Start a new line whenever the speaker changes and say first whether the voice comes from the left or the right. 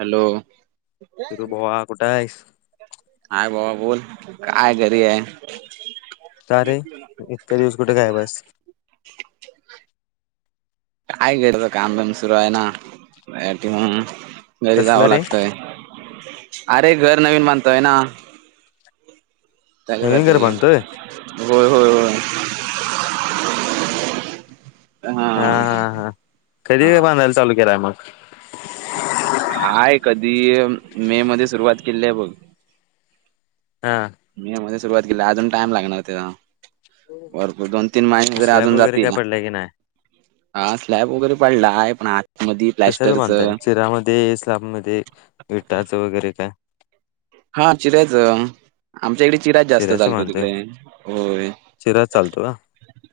right: Hello
left: तरू बवा कुठ आहेस
right: हाय बाबा बोल काय घरी आहे
left: का रे इतक्या दिवस कुठे काय बस
right: काय घेयच, काम पम सुरू आहे ना. घरी
left: कसलं
right: जावं
left: रे
right: लागतय, अरे घर नवीन मानतोय ना. त्याच्या
left: नवीन घर
right: साठी,
left: बांधतोय?
right: होय, होय, होय [unintelligible]
left: हा हा हा कधी व बांधायला तालुक्याला आहे मग?
right: हायय कधी मे मध्ये, सुरुवात केली आहे बघ.
left: हा,
right: मे, मध्ये सुरुवात केली अजून टाइम लागणार त्याचा, भरपूर दोन तीन महिने, वगैरे
left: स्लॅब
right: अजून
left: काय
right: जातील
left: पडलाय की नाही?
right: हा स्लॅब वगैरे, पडला आहेपण,
left: कशाच बांधताय चिरामध्ये स्लाब म विटाचं वगैरे काय?
right: हा चिऱ्याच, आमच्या इकडे चिरा्याच जास्त चालतो, तिकडे होय.
left: चरा चालतो का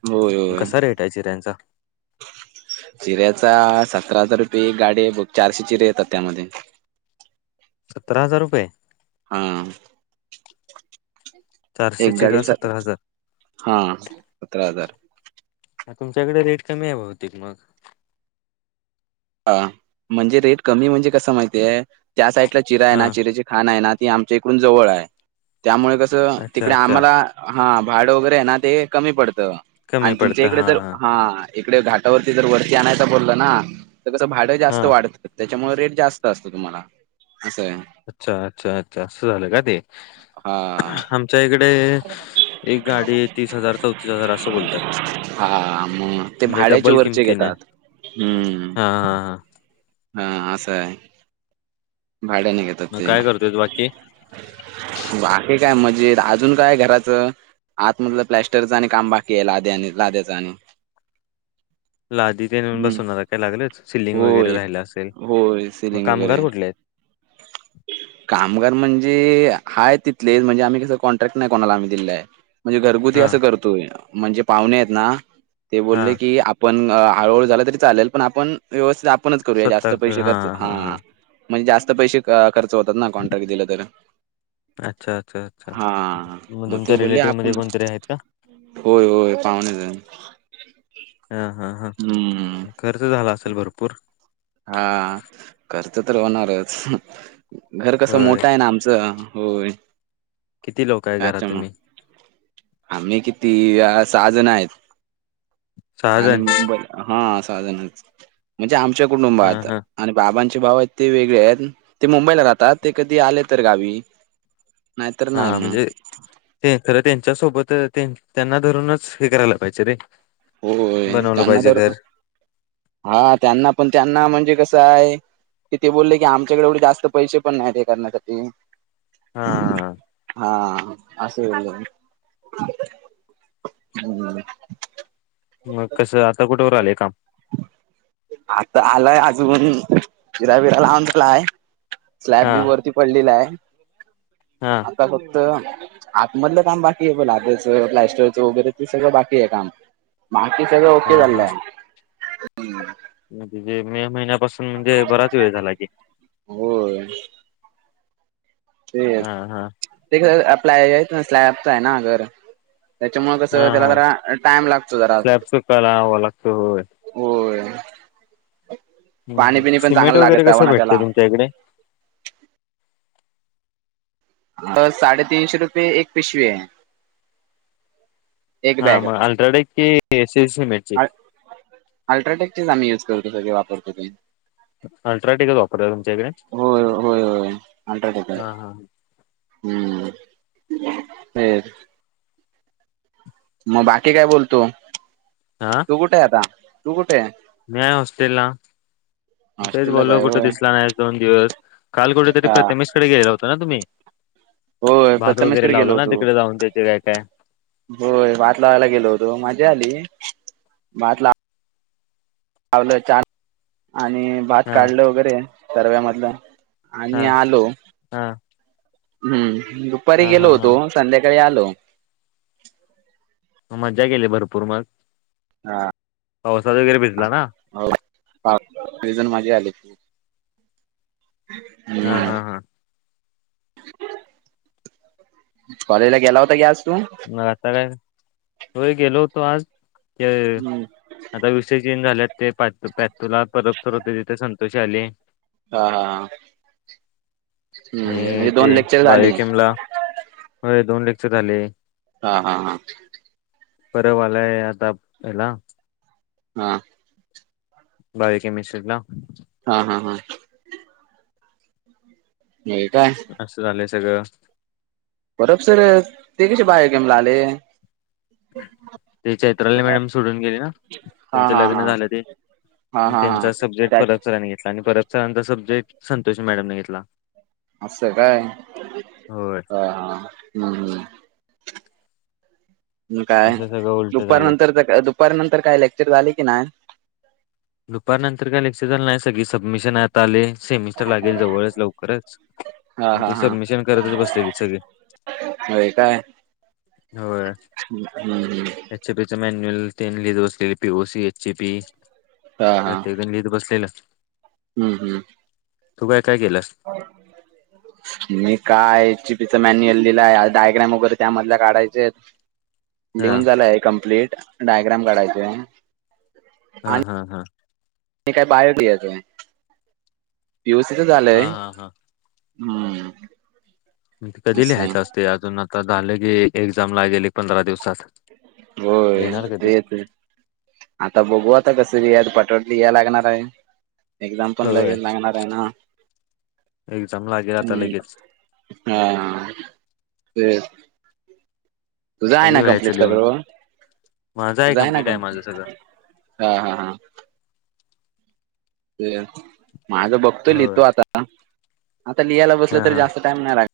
right: होय होय
left: कसा रेट आहे चिऱ्यांचा,
right: चिऱ्याचा सतरा हजार, बे गाडी ब चारशीचीर येतात त्यामध्ये,
left: सतरा हजार रुपये,
right: हा,
left: चारशे
right: एक
left: चिरा
right: गाडीचा,
left: सतरा हजार
right: हा सतरा हजार,
left: तुमच्याकडे रेट कमी आहे बघुतेक मग,
right: हा म्हणजे रेट कमी म्हणजे कस माहितीय, त्या साइडला चिरा आहे
left: हा
right: ना चिऱेचे खाण आहे ना. ती आमच्या इकडून जवळ आहे, त्यामुळे कसं
left: अच्छा
right: तिकडे
left: अच्छा
right: आम्हाला हा, भांड वगैरे आहे ना ते कमी पडतं,
left: कमी
right: आणि तुमच्या
left: पडतं
right: इकडे
left: हा
right: जर हा इकडे घ, त्या वरती जर वरती आणायं बोललं ना, तर कसं भाडं जास्त
left: हा
right: वाढत त्या, त्याच्यामुळे रेट जास्त असतो तुम्हाला, असं आहे
left: अच्छा, अच्छा अच्छा, अस झालं का ते,
right: हा
left: आमच्या इकडे, एक गाडी तीस हजार चौतीस हजार असं बोलतात
right: [unintelligible] हा मग ते
left: म्हणजे
right: भाड्याचे
left: डबल
right: वरचे
left: किमतीने
right: घेतात. हम्म,
left: हा हा हा
right: हा आसां आहे. भाड्याने घेतात
left: मग
right: ते,
left: काय करतोय बाकी
right: बाकी काय मजा, म्हण अजून काय घराचं आत, म्हधलं प्लॅस्टरचं आणि काम बाकी आहे लाद्या आणि लाद्याच आणि,
left: लादी ते
right: हम्म
left: बसवणार काय लागलंच, सिलिंग वगैरे
right: होय
left: राहिला असेल.
right: होय
left: मग
right: सिलिंग
left: कामगार
right: वगैरे
left: कुठले आहेत?
right: कामगार म्हणजे हाय तिथलेच म्हणजे आम्ही कसं, कॉन्ट्रॅक्ट नाही कोणाला आम्ही दिला आहे. म्हणजे घरगुती
left: हा
right: असं करतोय, म्हणजे पाहुणे आहेत ना ते
left: हा
right: बोलले की आपण, हळूहळू झाला तरी चालेल पण, आपण व्यवस्थित आपणच करूया जास्त पैसे खर्च हा, म्हणजे जास्त पैसे खर्च होतात ना. कॉन्ट्रॅक्ट दिलं तर,
left: अच्छा अच्छा अच्छा
right: हा
left: मग
right: म ते
left: तुमच्या
right: बोली
left: रिलेटिव्ह
right: आपू
left: मध्ये
right: ना,
left: कोणतरी आहेत का
right: होय होय पाहुणेच,
left: हा हा,
right: हम्म
left: हा खर्च झाला असेल भरपूर,
right: हा खर्च तर होणारच, घर कसं
left: होय
right: मोठं आहे ना आमचं होय,
left: किती लोक आहे घरात
right: याच्या मुळे,
left: तुम्ही
right: आम्ही किती, साहा जण आहेत,
left: सहाजण
right: आणिंब हा साहाणच म्हणजे आम, आमच्या कडून
left: हा
right: बात,
left: हा
right: आणि बाबच्या, भाव आहेत ते वेगळे आहेत, ते मुंबईला राहतात ते कधी आले तर गावी, नाहीतर नाही
left: हा
right: मग
left: म्हणजे ते खरं त्यांच्या सोबत, तर त्यांना धरूनच हे करायला पाहिजे रे,
right: होय,
left: बनवलं
right: त्यांना
left: पाहिजे
right: तर
left: घर
right: हा त्यांना पण त्यांना म्हणजे कस, आहे कि ते बोलले की, आमच्याकडे एवढे जास्त पैसे पण नाही ते करण्यासाठी,
left: हा
right: हा असं हम्
left: मग कसं आता कुठेवर आलेय काम
right: ून फिराबिरा लावूनला आहे स्लॅब
left: हा
right: बी वरती पडलेला आहे
left: हा
right: आता आतमधलं काम बाकी आहे बोला आताच प्लॅस्टरचं वगैरे ते सगळं बाकी आहे काम बाकी सगळं ओके चालंय
left: म्हणज जे मे महिन्यापासून म्हणजे बराच वेळ झाला की
right: हो ते
left: हा हा
right: ते आपलाय स्लॅबच आहे ना अगर त्याच्यामुळे कस
left: हा
right: त्याला
left: हा
right: जरा टाइम लागतो जरा
left: स्लॅबच काला हवा लागतो होय
right: होय [inaudible]
left: हं, हं.
right: पाणीपिणी पण
left: सिमेंट
right: चांगला
left: वगैरे कसं
right: लागतवण
left: भेटते
right: त्याला
left: तुमच्या इकडे
right: ब साडे तीनशे रुपये एक पिशवी आहे एक
left: हा
right: बॅग
left: मग अल्ट्राटेक कि सिमेंटची
right: अल्ट्राटेकचीम्ही यज त सगळ वापरतो ते
left: अल्ट्राटेकच वापरत तुमच्या इकडे
right: होय होय होय अल्ट्राटेक
left: हा हा
right: हम्म फर मग बाकी काय बोलतो तू कुठे आता तू कुठे
left: न्याय हॉस्टेल ना तेच
right: हॉस्टेललाच
left: बोललो
right: आहे
left: कुठे
right: होय
left: दिसला नाही दोन दिवस काल कुठेतरी
right: हा
left: प्रतमेश कडे गेला होतो ना तुम्ही
right: हो
left: भात वगैरे
right: प्रतामसकडे गेलो
left: लावला ना
right: होतो
left: तिकडे जाऊन त्याचे काय काय
right: होय भात लावायला गेलो होतो माजी आली भात ला लावलं ान आणि भात
left: हा
right: काढलं वगैरे सरव्यामधलं
left: हा
right: आणि आलो
left: हा
right: हम्म दुपारी
left: हा हा
right: गेलो
left: हा
right: होतो संध्याकाळी आलो [inaudible]
left: मज्जा केली भरपूर मग
right: हा
left: पावसात वगैरे भिजला ना
right: हो तजण माझी आली त
left: हा
right: हम्म
left: हा हा
right: कॉलेज ला गेला होता की आज तू
left: मग आता काय तोय गेलो होतो आज त्यावे
right: हम्म
left: आता विषय चेंज झाल्यात ते पूला परत परवते तिथे स तशे झाले
right: हा हा हम्म
left: आणि
right: म्हणजे
left: ते
right: दोन लेक्चर झाली
left: बाय किमला दोन रक्च झाले
right: हा हा हा
left: परवालाय आता हला
right: हा
left: बाईकी के मिस््रीला
right: हा हा हा नाही काय
left: सगळ
right: बरब सर ते कसे बाहेर गेमला आले
left: ते चैत्राल
right: हा
left: मॅडम सोडून गेले ना त्यांचं
right: हा
left: लग्न
right: हा
left: झालं ते
right: हा हा हा
left: त्यांचा सब्जेक्ट
right: त्याच
left: परतसरांनी घेतला आणि परतसरांचा सब्जेक्ट संतोषी मॅडमने घेतला
right: असं काय
left: होय
right: हा हा हं हं काय
left: असं सगळं उलट
right: दुपार
left: झाले
right: नंतर दुपार नंतर काय लेक्चर झाले की नाही
left: दुपारनंतर काय लेक्चर झाल नाही सगळी सबमिशन आता आले सेमिस्टर लागेल जवळच लवकरच
right: हा
left: मग
right: हा
left: ते सबमिशन करतच बसलेली सगळे
right: हो काय
left: होय
right: हम्म ह्
left: लिह बसले पी ओसी एची पी
right: हा हा
left: तेण लिहित बसलेलं
right: हम्म हम्म
left: तू काय काय केलास
right: मी काय चि पीत मॅन्युअल लिलाय डायग्राम वगैरे त्यामध काढायचे आहेत
left: हा
right: लिहून झालंय कंप्लीट डायग्राम काढायच
left: हा हा हा
right: मी काय बायोली याचय पीयूसीच
left: हा
right: झालंय
left: हा हा
right: हम्म
left: मग कधी
right: असं
left: लिहायचं असते अजून आता झालं की एक्झाम ला गेली पंधरा दिवसात
right: होय
left: येणार कधी
right: तेेच ते आता बघू आता कस यात पटोट लिय लागणार आहे एकदम पण
left: होय
right: लगे लागणार आहे ना
left: एक्झाम लागेल आता लगेच
right: हम्म हा ते तुझा आहे
left: कधी
right: ना
left: व्हायचं
right: कंप्लीट
left: लिहून
right: सगळं
left: माझं आहे
right: जाय ना
left: कम्प्लीट आहे
right: गण
left: माझं सगळं
right: हा हा हा ते माझ बघतोय लिह
left: हो
right: तो आता आता लिहायला
left: हा
right: बसलं तर
left: हा
right: जास्त टाइम नाही लागत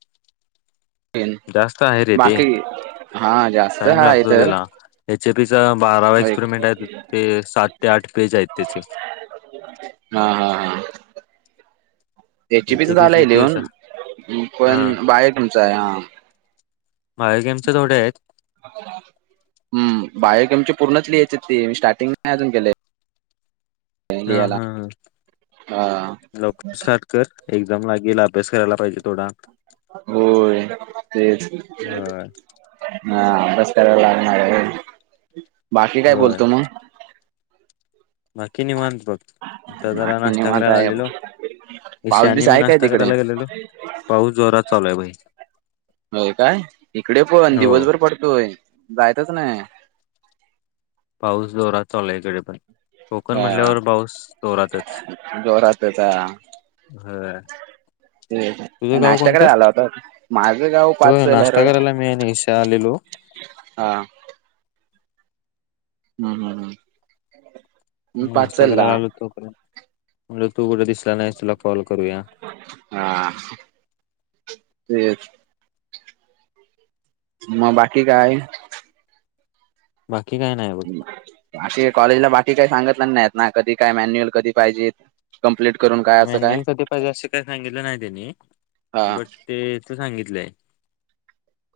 left: जास्त आहे रे ते
right: बाकी हा जास्त
left: टाइम
right: हाय
left: लागतो
right: तर
left: त्याला हचे पीसम बारावा
right: होय
left: एक्सपेरिमेंट आहे ते सात ते आठ पेज आहेत त्याचे
right: हा हा हा त्याची बी तर झालंय
left: एचएपीचे ते सा
right: लिहून
left: हा
right: पण बाहेर तुमचं आहे हा
left: माय गेमचे थोडे आहेत
right: ह हम् बाहेमची पूर्णच लिहायची ती म स्टार्टिंग नाही अजून केलेय
left: हा हा ह
right: हा
left: लवकर स्टार्ट कर एक्झाम लागेल आप अभ्यास करायला पाहिजे थोडा
right: होय तेच
left: होय
right: ना मस कराला लागणार आहे बाकी काय
left: होय
right: बोलतो मी
left: बाकी निवांत बघ आता जरा
right: बाकी
left: नाश्टा
right: निवांत
left: करायला आलेलो
right: आहे पाऊस
left: श्याने
right: बीस
left: मी
right: आहे काय
left: नाश्ता
right: तिकडे?
left: करायला गेलेलो पाऊस जोरात चालू आहे भाई.
right: होय काय इकडे पण
left: हो
right: दिवसभर पडतोय जायतच नाही.
left: पाऊस जोरात चालायकडे पण. कोकण म्हणल्यावर
right: हा
left: बाऊस तोरातच.
right: जोरातच हा.
left: हम्.
right: तेच
left: तुझं गाव
right: नाश्ता
left: कोणतं
right: करायला आला होता? माझं गाव
left: हो
right: पाचल
left: नाश्ता
right: हरळ.
left: करायला मीशा आलेलो. ड.
right: हा. हम्म हम् हम्म. मी
left: नाश्ता
right: पाचलला.
left: करायला आलो तोण म्हणजे तू कुठे दिसला नाही तुला कॉल. करूया
right: हा तेच. म बाकी काय.
left: बाकी काय नाही बघ
right: असकी कॉज ला बाकी. काही सांगत नाहीत ना की काय मॅन्युअल कधी पाहिजे कंप्लीट. करून काय असं काय?
left: मॅन्युअल सा पाहिजे असे काही सांगितलं नाही त्यांनी
right: हा
left: बट ते तू सांगित. ड.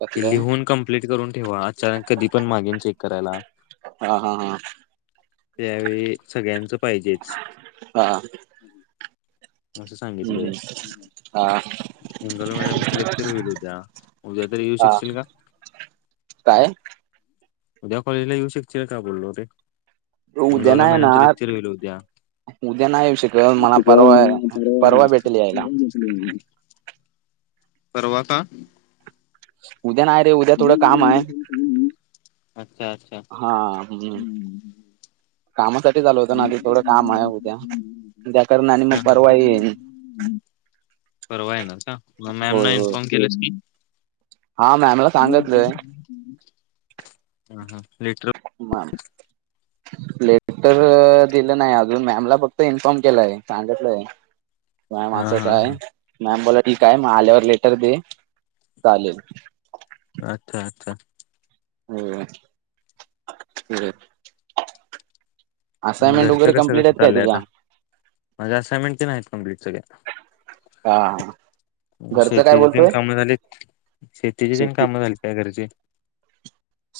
right: कसलं?
left: लिहून कं्प्लीट करून ठेवा अचानक कधी पण मागेन चेक करायला.
right: ह हा हा.
left: त्यावेळी सगळ्यांचं पाहिजेच.
right: हा.
left: असं
right: हम्म
left: सांगितलंय.
right: हम्म. हा
left: मंगल मॅडमच लेक्चर होईल उद्या उद्या तररी येऊ
right: हा.
left: शकशील का.
right: काय?
left: उद्या कॉलेजला येऊ शकतीलील का बोललो हो ते.
right: उद्या नाही ना उद्या नाही येऊ शकल मला.
left: हो
right: परवा
left: म
right: परवा भेटेल यायला
left: त. परवा का?
right: उद्या नाही रे उद्या थोडं काम आहे.
left: अच्छा अच्छा
right: हा
left: ह्.
right: कामासाठीच आलो होतो ना ते थोडं काम आहे उद्या उद्या करण आणि मग परवा येईन
left: ह. परवायणार का म मॅम ना
right: होय होय
left: इन्फॉर्म केलं की.
right: हा मॅमला सांगितलंय.
left: हम् हा लिटर.
right: लेटर दिलं नाही अजून मॅमला फक्त इन्फॉर्म केलाय सांगितलंय. मॅम
left: हा
right: असंच
left: हा
right: आहे
left: हा
right: मॅम बोला. ठीक आहे मग आल्यावर लेटर दे चालेल.
left: अच्छा अच्छा.
right: हो ते.
left: मग घरचं कसं कसं चाललंय आता माझ्या असइनमेंट ते नाहीत कमप्लीट सगळ्य.
right: हा सगळ्यात.
left: शेतीचे प काम झाली शेतीचे पण
right: शेती
left: काम झाली त्याय घरचे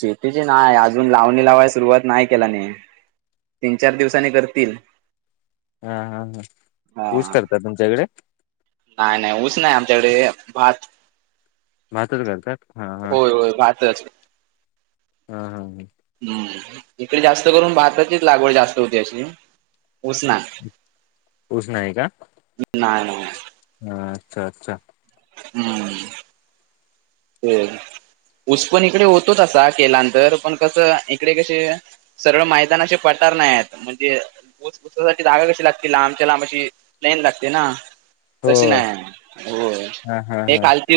right: शेतीची नाही अजून लावणी लावायला सुरुवात नाही केलाने. तीन चार दिवसांनी करतील.
left: हा हा हा
right: हा
left: ऊस करता तुमच्या इकडे.
right: नाही नाही ऊस नाही आमच्याकडे भात.
left: महातच करत.
right: होय होय वाातच.
left: हा हम ह.
right: हम्म इकडे जास्त करून भारताचीच लागवड जास्त होती अशी. ऊस ना नाही नाही.
left: हम् अच्छा अच्छा..
right: हम्म. हो उस पण इकडे होतोचा केलानंतर पण कसं इकडे कसे? सरळ मैदानाशी पटार नाही आहेत म्हणजे जाधगा कशी लागतील लांबच्या लांब अशी लाते ना क
left: होय हा हा
right: नाही
left: हा
right: कालती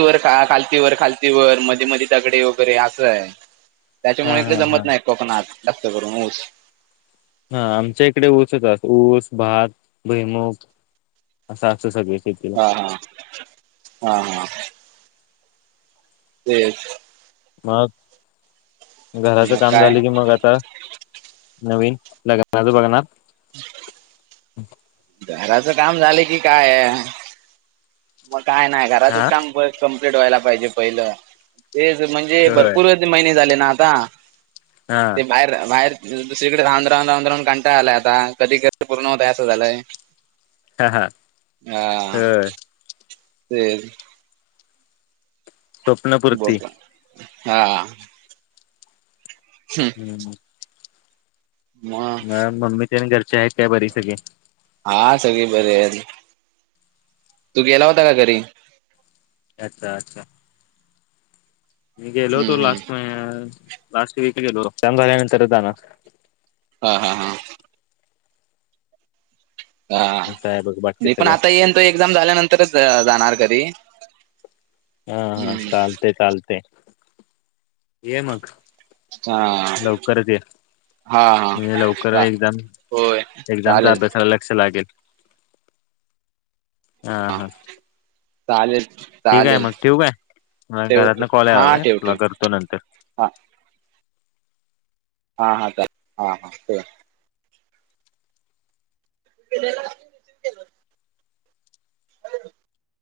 right: व ती वर खालती वर मध्ये मध दगडे वगैरे असं आहे
left: हा
right: त्याच्यामुळे
left: हा
right: इ
left: हा
right: जमत नाही कोकणात जास्त करून ऊस
left: हा आमच्या इकडे ऊसच ऊस भात भैमुख असत सग
right: हा हा हा हा. ते
left: मग घराचं
right: मग
left: काम
right: काय
left: झालं की मग आता नवीन लगनाजू बघना.
right: ह.
left: हम्.
right: घराच काम झाले की काय म काय नाही
left: हा
right: घराातच काम कम्प्लीट व्हायला पाहिजे पहिलं. ते म्हणजे
left: होय
right: भरपूर महिने झाले ना आता
left: हा
right: ते बाहेर बाहेर दुसरीकडे राहवून राहून राहवून राहून काांटा आलाय आता कधी कध पूर्ण होता असं झालंय.
left: हा हा ह.
right: ते
left: स्वप्नपूर्ती
right: हा
left: हम्म
right: म
left: मग मम्मी घरचे आहेत काय बरी सगळे
right: हा सगळी बर या तू गेला होता का घरी
left: अच्छा अच्छा निगेलो
right: हम्म
left: तो
right: हम्म
left: लास्ट म लास्ट वीक गलो चंद्रलंतरध ना
right: हा हा हा हा
left: असं आहे बघ बाकी
right: नाही पण आता
left: सगळं
right: येन तो एक्झाम झाल्यानंतरच जाणार कधी
left: हा हा चालते चालते ये मग
right: हा
left: लवकरच ये
right: हा
left: म्हणजे लवकर
right: हा
left: एक्झाम
right: होय
left: एक्झामच्या
right: चालेल
left: अभ्यासाला लक्ष लागेल हा हा
right: चालेल
left: तेठी काय
right: चालेल
left: मग तेव काय म घरात
right: ठेवतो
left: ना कॉल
right: हा
left: आलाय
right: ठेव
left: तुला
right: ठेव
left: करतो नंतर
right: हा हा हा हा हा ते आहे ह